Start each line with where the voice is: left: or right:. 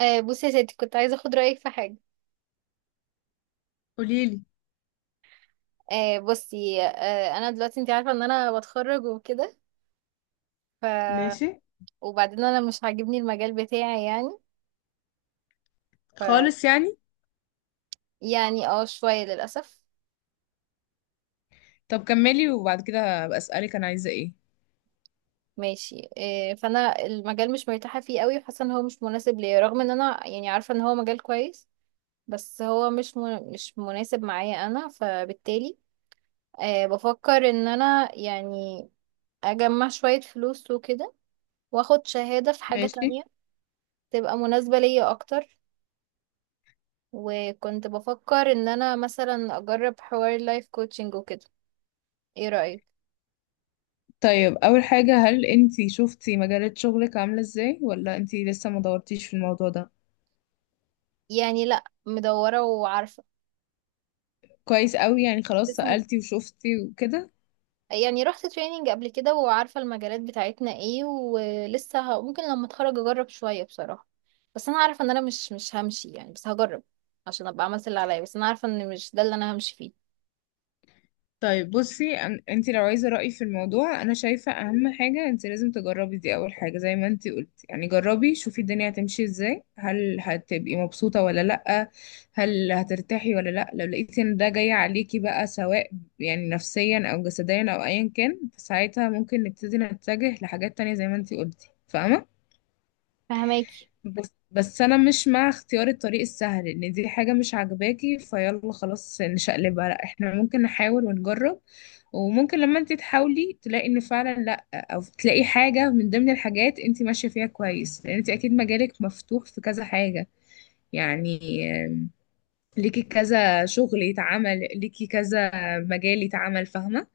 right: بصي يا ستي، كنت عايزه اخد رايك في حاجه.
left: قوليلي.
right: آه، بصي آه، انا دلوقتي انت عارفه ان انا بتخرج وكده. ف
left: ماشي،
right: وبعدين انا مش عاجبني المجال بتاعي يعني. ف
left: خالص يعني.
right: يعني شويه للاسف.
left: طب كملي وبعد كده هبقى اسالك انا عايزه ايه.
right: ماشي. فانا المجال مش مرتاحه فيه قوي، وحاسه ان هو مش مناسب ليا، رغم ان انا يعني عارفه ان هو مجال كويس. بس هو مش مناسب معايا انا، فبالتالي بفكر ان انا يعني اجمع شويه فلوس وكده، واخد شهاده في حاجه
left: ماشي.
right: تانية تبقى مناسبة ليا أكتر. وكنت بفكر ان انا مثلا اجرب حوار لايف كوتشنج وكده. ايه رأيك؟
left: طيب اول حاجه، هل انتي شفتي مجالات شغلك عامله ازاي ولا انتي لسه ما دورتيش في الموضوع ده؟
right: يعني لا، مدورة وعارفة.
left: كويس قوي، يعني خلاص
right: لسه م-
left: سالتي وشفتي وكده.
right: يعني رحت تريننج قبل كده وعارفة المجالات بتاعتنا ايه، ولسه ممكن لما اتخرج اجرب شوية بصراحة. بس انا عارفة ان انا مش همشي يعني، بس هجرب عشان ابقى عملت اللي عليا، بس انا عارفة ان مش ده اللي انا همشي فيه.
left: طيب بصي، انت لو عايزه رايي في الموضوع، انا شايفه اهم حاجه انت لازم تجربي، دي اول حاجه زي ما انت قلتي. يعني جربي شوفي الدنيا هتمشي ازاي، هل هتبقي مبسوطه ولا لا، هل هترتاحي ولا لا. لو لقيتي ان ده جاي عليكي بقى، سواء يعني نفسيا او جسديا او ايا كان، فساعتها ممكن نبتدي نتجه لحاجات تانية زي ما انت قلتي، فاهمه.
right: فهماكي.
left: بس انا مش مع اختيار الطريق السهل ان دي حاجة مش عاجباكي فيلا خلاص نشقلبها، لا احنا ممكن نحاول ونجرب. وممكن لما انت تحاولي تلاقي ان فعلا لا، او تلاقي حاجة من ضمن الحاجات انت ماشية فيها كويس، لان انت اكيد مجالك مفتوح في كذا حاجة. يعني، آه، ليكي كذا شغل يتعمل، ليكي كذا مجال يتعمل، فاهمة.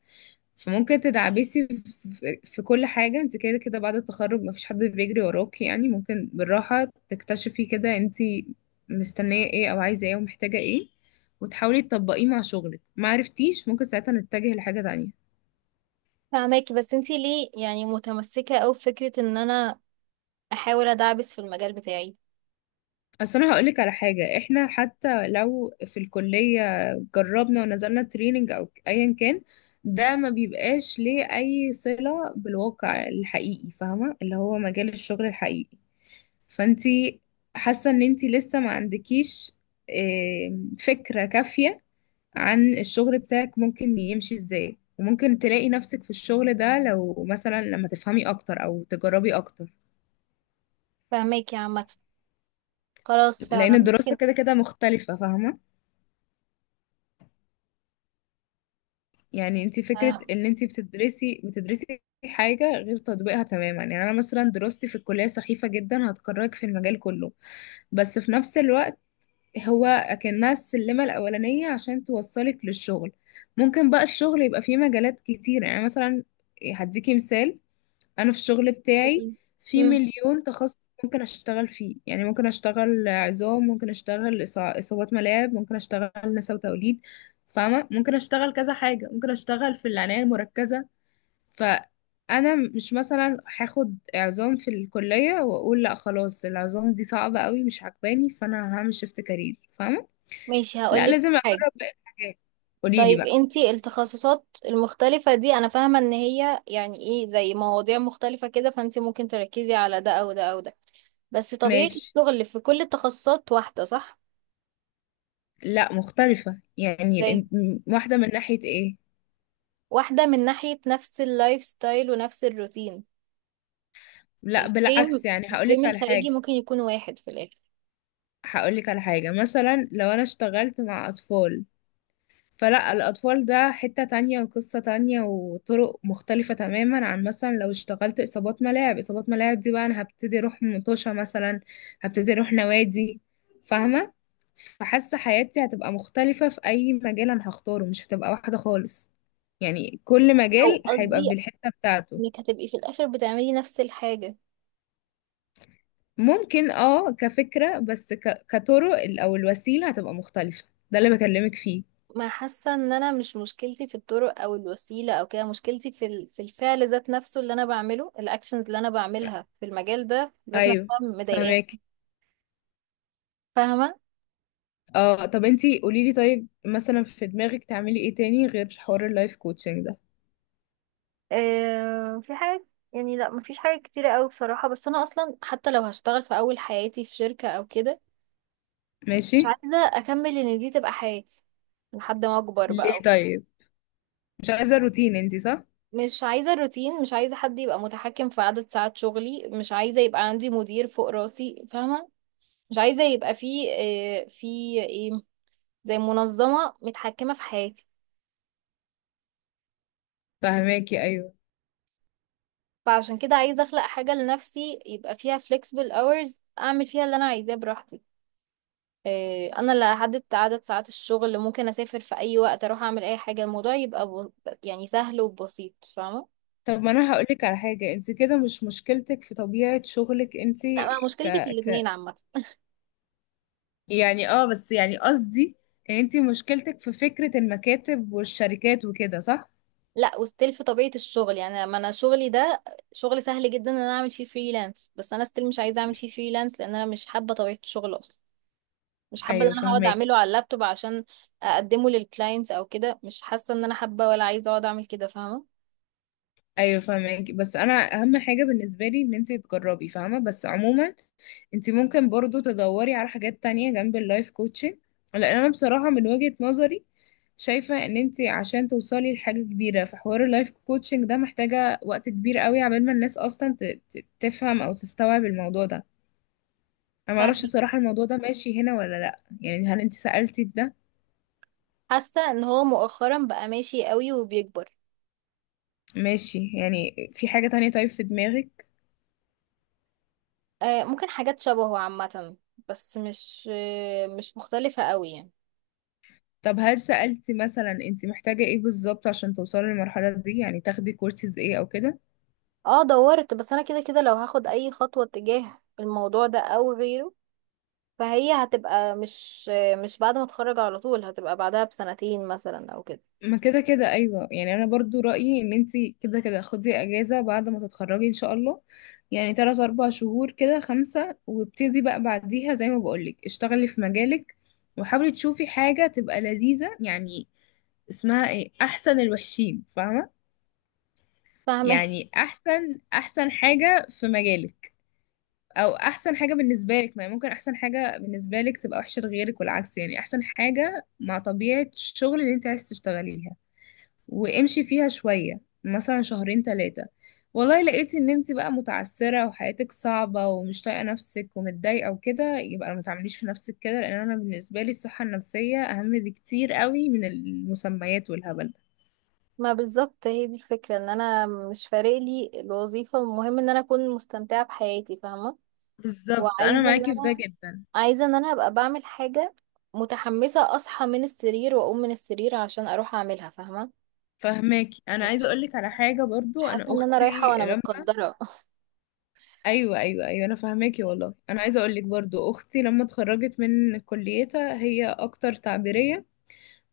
left: فممكن تدعبسي في كل حاجة، انت كده كده بعد التخرج مفيش حد بيجري وراكي، يعني ممكن بالراحة تكتشفي كده انت مستنية ايه او عايزة ايه ومحتاجة ايه، وتحاولي تطبقيه مع شغلك. ما عرفتيش، ممكن ساعتها نتجه لحاجة تانية.
right: فهماكي، بس انتي ليه يعني متمسكة اوي بفكرة ان انا احاول ادعبس في المجال بتاعي؟
left: اصل انا هقولك على حاجة، احنا حتى لو في الكلية جربنا ونزلنا تريننج او ايا كان، ده ما بيبقاش ليه اي صلة بالواقع الحقيقي، فاهمة، اللي هو مجال الشغل الحقيقي. فانتي حاسة ان انتي لسه ما عندكيش فكرة كافية عن الشغل بتاعك ممكن يمشي ازاي، وممكن تلاقي نفسك في الشغل ده لو مثلا لما تفهمي اكتر او تجربي اكتر.
right: فهماكي عامة، خلاص،
left: لان
right: فعلا
left: الدراسة
right: ممكن.
left: كده كده مختلفة، فاهمة. يعني انتي فكرة ان انتي بتدرسي حاجة غير تطبيقها تماما. يعني انا مثلا دراستي في الكلية سخيفة جدا هتكرهك في المجال كله، بس في نفس الوقت هو أكنها السلمة الأولانية عشان توصلك للشغل. ممكن بقى الشغل يبقى فيه مجالات كتير، يعني مثلا هديكي مثال. أنا في الشغل بتاعي في
right: مم.
left: مليون تخصص ممكن أشتغل فيه، يعني ممكن أشتغل عظام، ممكن أشتغل إصابات ملاعب، ممكن أشتغل نساء وتوليد، فاهمة. ممكن أشتغل كذا حاجة، ممكن أشتغل في العناية المركزة. فأنا مش مثلا هاخد عظام في الكلية وأقول لأ خلاص العظام دي صعبة قوي مش عجباني فأنا هعمل شيفت كارير، فاهمة.
right: ماشي،
left: لا
right: هقولك
left: لازم اجرب
right: حاجة.
left: باقي الحاجات. قولي لي
right: طيب
left: بقى.
right: انتي التخصصات المختلفة دي، انا فاهمة ان هي يعني ايه، زي مواضيع مختلفة كده، فانتي ممكن تركزي على ده او ده او ده. بس طبيعة
left: ماشي.
right: الشغل في كل التخصصات واحدة، صح؟
left: لا مختلفة، يعني
right: زي
left: واحدة من ناحية ايه.
right: واحدة من ناحية نفس اللايف ستايل ونفس الروتين.
left: لا
right: الفريم
left: بالعكس، يعني هقولك
right: الفريم
left: على
right: الخارجي
left: حاجة.
right: ممكن يكون واحد في الاخر.
left: هقولك على حاجة، مثلا لو انا اشتغلت مع اطفال فلا، الأطفال ده حتة تانية وقصة تانية وطرق مختلفة تماما عن مثلا لو اشتغلت إصابات ملاعب. إصابات ملاعب دي بقى أنا هبتدي أروح مطوشة مثلا، هبتدي أروح نوادي، فاهمة. فحاسة حياتي هتبقى مختلفة في أي مجال أنا هختاره، مش هتبقى واحدة خالص. يعني كل
right: او
left: مجال هيبقى
right: قصدي
left: بالحتة بتاعته.
right: انك هتبقي في الاخر بتعملي نفس الحاجة.
left: ممكن اه كفكرة، بس كطرق أو الوسيلة هتبقى مختلفة. ده اللي بكلمك فيه.
right: ما حاسه ان انا مش، مشكلتي في الطرق او الوسيله او كده، مشكلتي في الفعل ذات نفسه اللي انا بعمله، الاكشنز اللي انا بعملها في المجال ده ذات
left: أيوه.
right: نفسها مضايقاني.
left: فهماك.
right: فاهمه؟
left: اه طب انتي قوليلي، طيب مثلا في دماغك تعملي ايه تاني غير حوار اللايف كوتشنج ده؟
right: في حاجه يعني، لا مفيش حاجه كتيره قوي بصراحه. بس انا اصلا حتى لو هشتغل في اول حياتي في شركه او كده،
left: ماشي.
right: مش عايزه اكمل ان دي تبقى حياتي لحد ما اكبر
left: ليه
right: بقى.
left: طيب؟ مش عايزة روتين انتي، صح؟
right: مش عايزه الروتين، مش عايزه حد يبقى متحكم في عدد ساعات شغلي، مش عايزه يبقى عندي مدير فوق راسي، فاهمه؟ مش عايزة يبقى في في ايه، زي منظمة متحكمة في حياتي.
left: فهماكي، ايوه.
right: فعشان كده عايزة اخلق حاجة لنفسي يبقى فيها flexible hours، اعمل فيها اللي انا عايزاه براحتي. انا اللي هحدد عدد ساعات الشغل، اللي ممكن اسافر في اي وقت، اروح اعمل اي حاجة، الموضوع يبقى يعني سهل وبسيط، فاهمة؟
left: طب ما انا هقولك على حاجة، انتي كده مش مشكلتك في طبيعة شغلك انتي.
right: لا، ما
left: ك...
right: مشكلتي في
left: ك...
right: الاتنين عامة.
left: يعني اه بس يعني قصدي ان انتي مشكلتك في فكرة المكاتب والشركات وكده، صح؟
right: لا وستيل في طبيعة الشغل، يعني ما انا شغلي ده شغل سهل جدا ان انا اعمل فيه فريلانس، بس انا ستيل مش عايزة اعمل فيه فريلانس لان انا مش حابة طبيعة الشغل اصلا. مش حابة ان
left: ايوه
right: انا هقعد
left: فهماكي.
right: اعمله على اللابتوب عشان اقدمه للكلاينتس او كده. مش حاسة ان انا حابة ولا عايزة اقعد اعمل كده، فاهمة؟
left: ايوه فاهمك. بس انا اهم حاجه بالنسبه لي ان انت تجربي، فاهمه. بس عموما انت ممكن برضو تدوري على حاجات تانية جنب اللايف كوتشنج، لان انا بصراحه من وجهه نظري شايفه ان انت عشان توصلي لحاجه كبيره في حوار اللايف كوتشنج ده محتاجه وقت كبير قوي، عبال ما الناس اصلا تفهم او تستوعب الموضوع ده. انا ما اعرفش
right: فاهمة،
left: الصراحه الموضوع ده ماشي هنا ولا لا، يعني هل انت سالتي في ده؟
right: حاسة ان هو مؤخرا بقى ماشي قوي وبيكبر.
left: ماشي. يعني في حاجه تانية طيب في دماغك؟
right: ممكن حاجات شبهه عامة، بس مش مختلفة قوي يعني.
left: طب هل سألتي مثلا انت محتاجة ايه بالظبط عشان توصلي للمرحلة دي، يعني تاخدي كورسز ايه او كده؟
right: اه دورت، بس انا كده كده لو هاخد اي خطوة تجاه الموضوع ده او غيره، فهي هتبقى مش بعد ما اتخرج على طول، هتبقى بعدها بسنتين مثلا او كده.
left: ما كده كده ايوه. يعني انا برضو رأيي ان انت كده كده خدي اجازة بعد ما تتخرجي ان شاء الله، يعني تلات اربع شهور كده، خمسة، وابتدي بقى بعديها زي ما بقولك اشتغلي في مجالك، وحاولي تشوفي حاجة تبقى لذيذة. يعني اسمها ايه، احسن الوحشين، فاهمة.
right: فاهمة؟
left: يعني احسن احسن حاجة في مجالك، او احسن حاجه بالنسبه لك. ما هي ممكن احسن حاجه بالنسبه لك تبقى وحشه لغيرك والعكس. يعني احسن حاجه مع طبيعه الشغل اللي انت عايز تشتغليها، وامشي فيها شويه، مثلا شهرين ثلاثه. والله لقيتي ان انت بقى متعسره وحياتك صعبه ومش طايقه نفسك ومتضايقه وكده، يبقى ما تعمليش في نفسك كده، لان انا بالنسبه لي الصحه النفسيه اهم بكتير قوي من المسميات والهبل ده.
right: ما بالظبط هي دي الفكرة، ان انا مش فارق لي الوظيفة، المهم ان انا اكون مستمتعة بحياتي، فاهمة؟
left: بالظبط، انا
right: وعايزة ان
left: معاكي في ده
right: انا
left: جدا.
right: عايزة ان انا ابقى بعمل حاجة متحمسة، اصحى من السرير واقوم من السرير عشان اروح اعملها، فاهمة؟
left: فهماكي. انا
right: مش
left: عايزه اقولك على
right: حاسة
left: حاجه
right: مش
left: برضو،
right: حاسة
left: انا
right: ان انا رايحة
left: اختي.
right: وانا متقدرة.
left: ايوه ايوه ايوه، انا فاهماكي والله. انا عايزه اقول لك برضو، اختي لما اتخرجت من كليتها هي اكتر تعبيريه،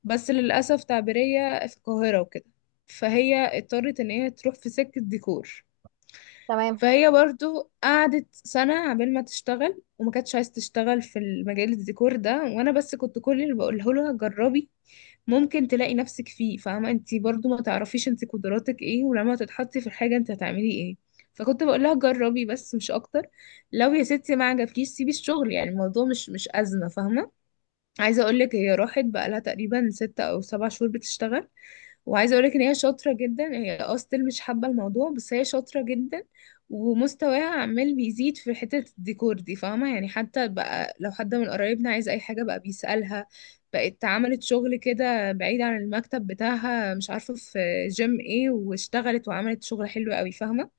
left: بس للاسف تعبيريه في القاهره وكده، فهي اضطرت ان هي تروح في سكه ديكور.
right: تمام.
left: فهي برضو قعدت سنه عبال ما تشتغل، وما كانتش عايزه تشتغل في المجال الديكور ده، وانا بس كنت كل اللي بقوله لها جربي، ممكن تلاقي نفسك فيه، فاهمة. انت برضو ما تعرفيش انت قدراتك ايه، ولما تتحطي في الحاجة انت هتعملي ايه. فكنت بقول لها جربي بس مش اكتر. لو يا ستي ما عجبكيش سيبي الشغل، يعني الموضوع مش أزمة، فاهمة. عايزة اقول لك هي راحت بقى لها تقريبا ستة او سبع شهور بتشتغل، وعايزه اقولك ان هي شاطره جدا. هي اه still مش حابه الموضوع، بس هي شاطره جدا ومستواها عمال بيزيد في حته الديكور دي، فاهمه. يعني حتى بقى لو حد من قرايبنا عايز اي حاجه بقى بيسالها. بقت عملت شغل كده بعيد عن المكتب بتاعها، مش عارفه في جيم ايه، واشتغلت وعملت شغل حلو قوي، فاهمه.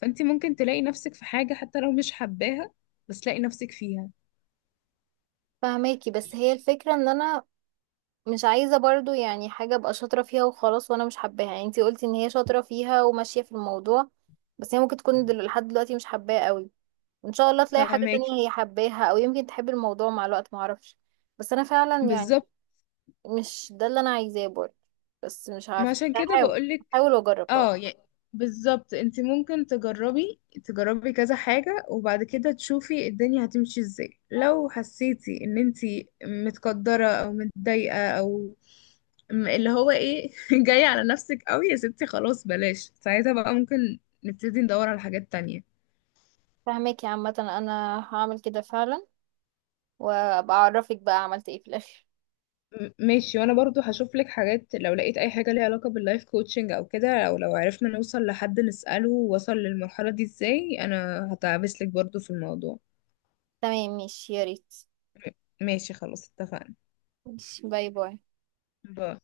left: فانت ممكن تلاقي نفسك في حاجه حتى لو مش حباها، بس تلاقي نفسك فيها.
right: فهماكي، بس هي الفكرة ان انا مش عايزة برضو يعني حاجة ابقى شاطرة فيها وخلاص وانا مش حباها. يعني انتي قلتي ان هي شاطرة فيها وماشية في الموضوع، بس هي ممكن تكون لحد دلوقتي مش حباها قوي. ان شاء الله تلاقي حاجة
left: فاهماكي.
right: تانية هي حباها، او يمكن تحب الموضوع مع الوقت، معرفش. بس انا فعلا يعني
left: بالظبط.
right: مش ده اللي انا عايزاه برضه. بس مش
left: ما
right: عارفة،
left: عشان كده بقولك.
right: هحاول واجرب طبعا.
left: اه يعني بالظبط، انت ممكن تجربي، تجربي كذا حاجة، وبعد كده تشوفي الدنيا هتمشي ازاي. لو حسيتي ان انت متقدرة او متضايقة او اللي هو ايه جاية على نفسك قوي يا ستي، خلاص بلاش. ساعتها بقى ممكن نبتدي ندور على حاجات تانية.
right: فهماكي عامة، انا هعمل كده فعلا، وابقى اعرفك بقى عملت ايه في الاخر.
left: ماشي، وانا برضو هشوف لك حاجات. لو لقيت اي حاجة ليها علاقة باللايف كوتشنج او كده، او لو عرفنا نوصل لحد نسأله وصل للمرحلة دي ازاي، انا هتعبس لك برضو في الموضوع.
right: تمام ماشي، يا ريت.
left: ماشي خلاص اتفقنا.
right: باي باي.
left: ب...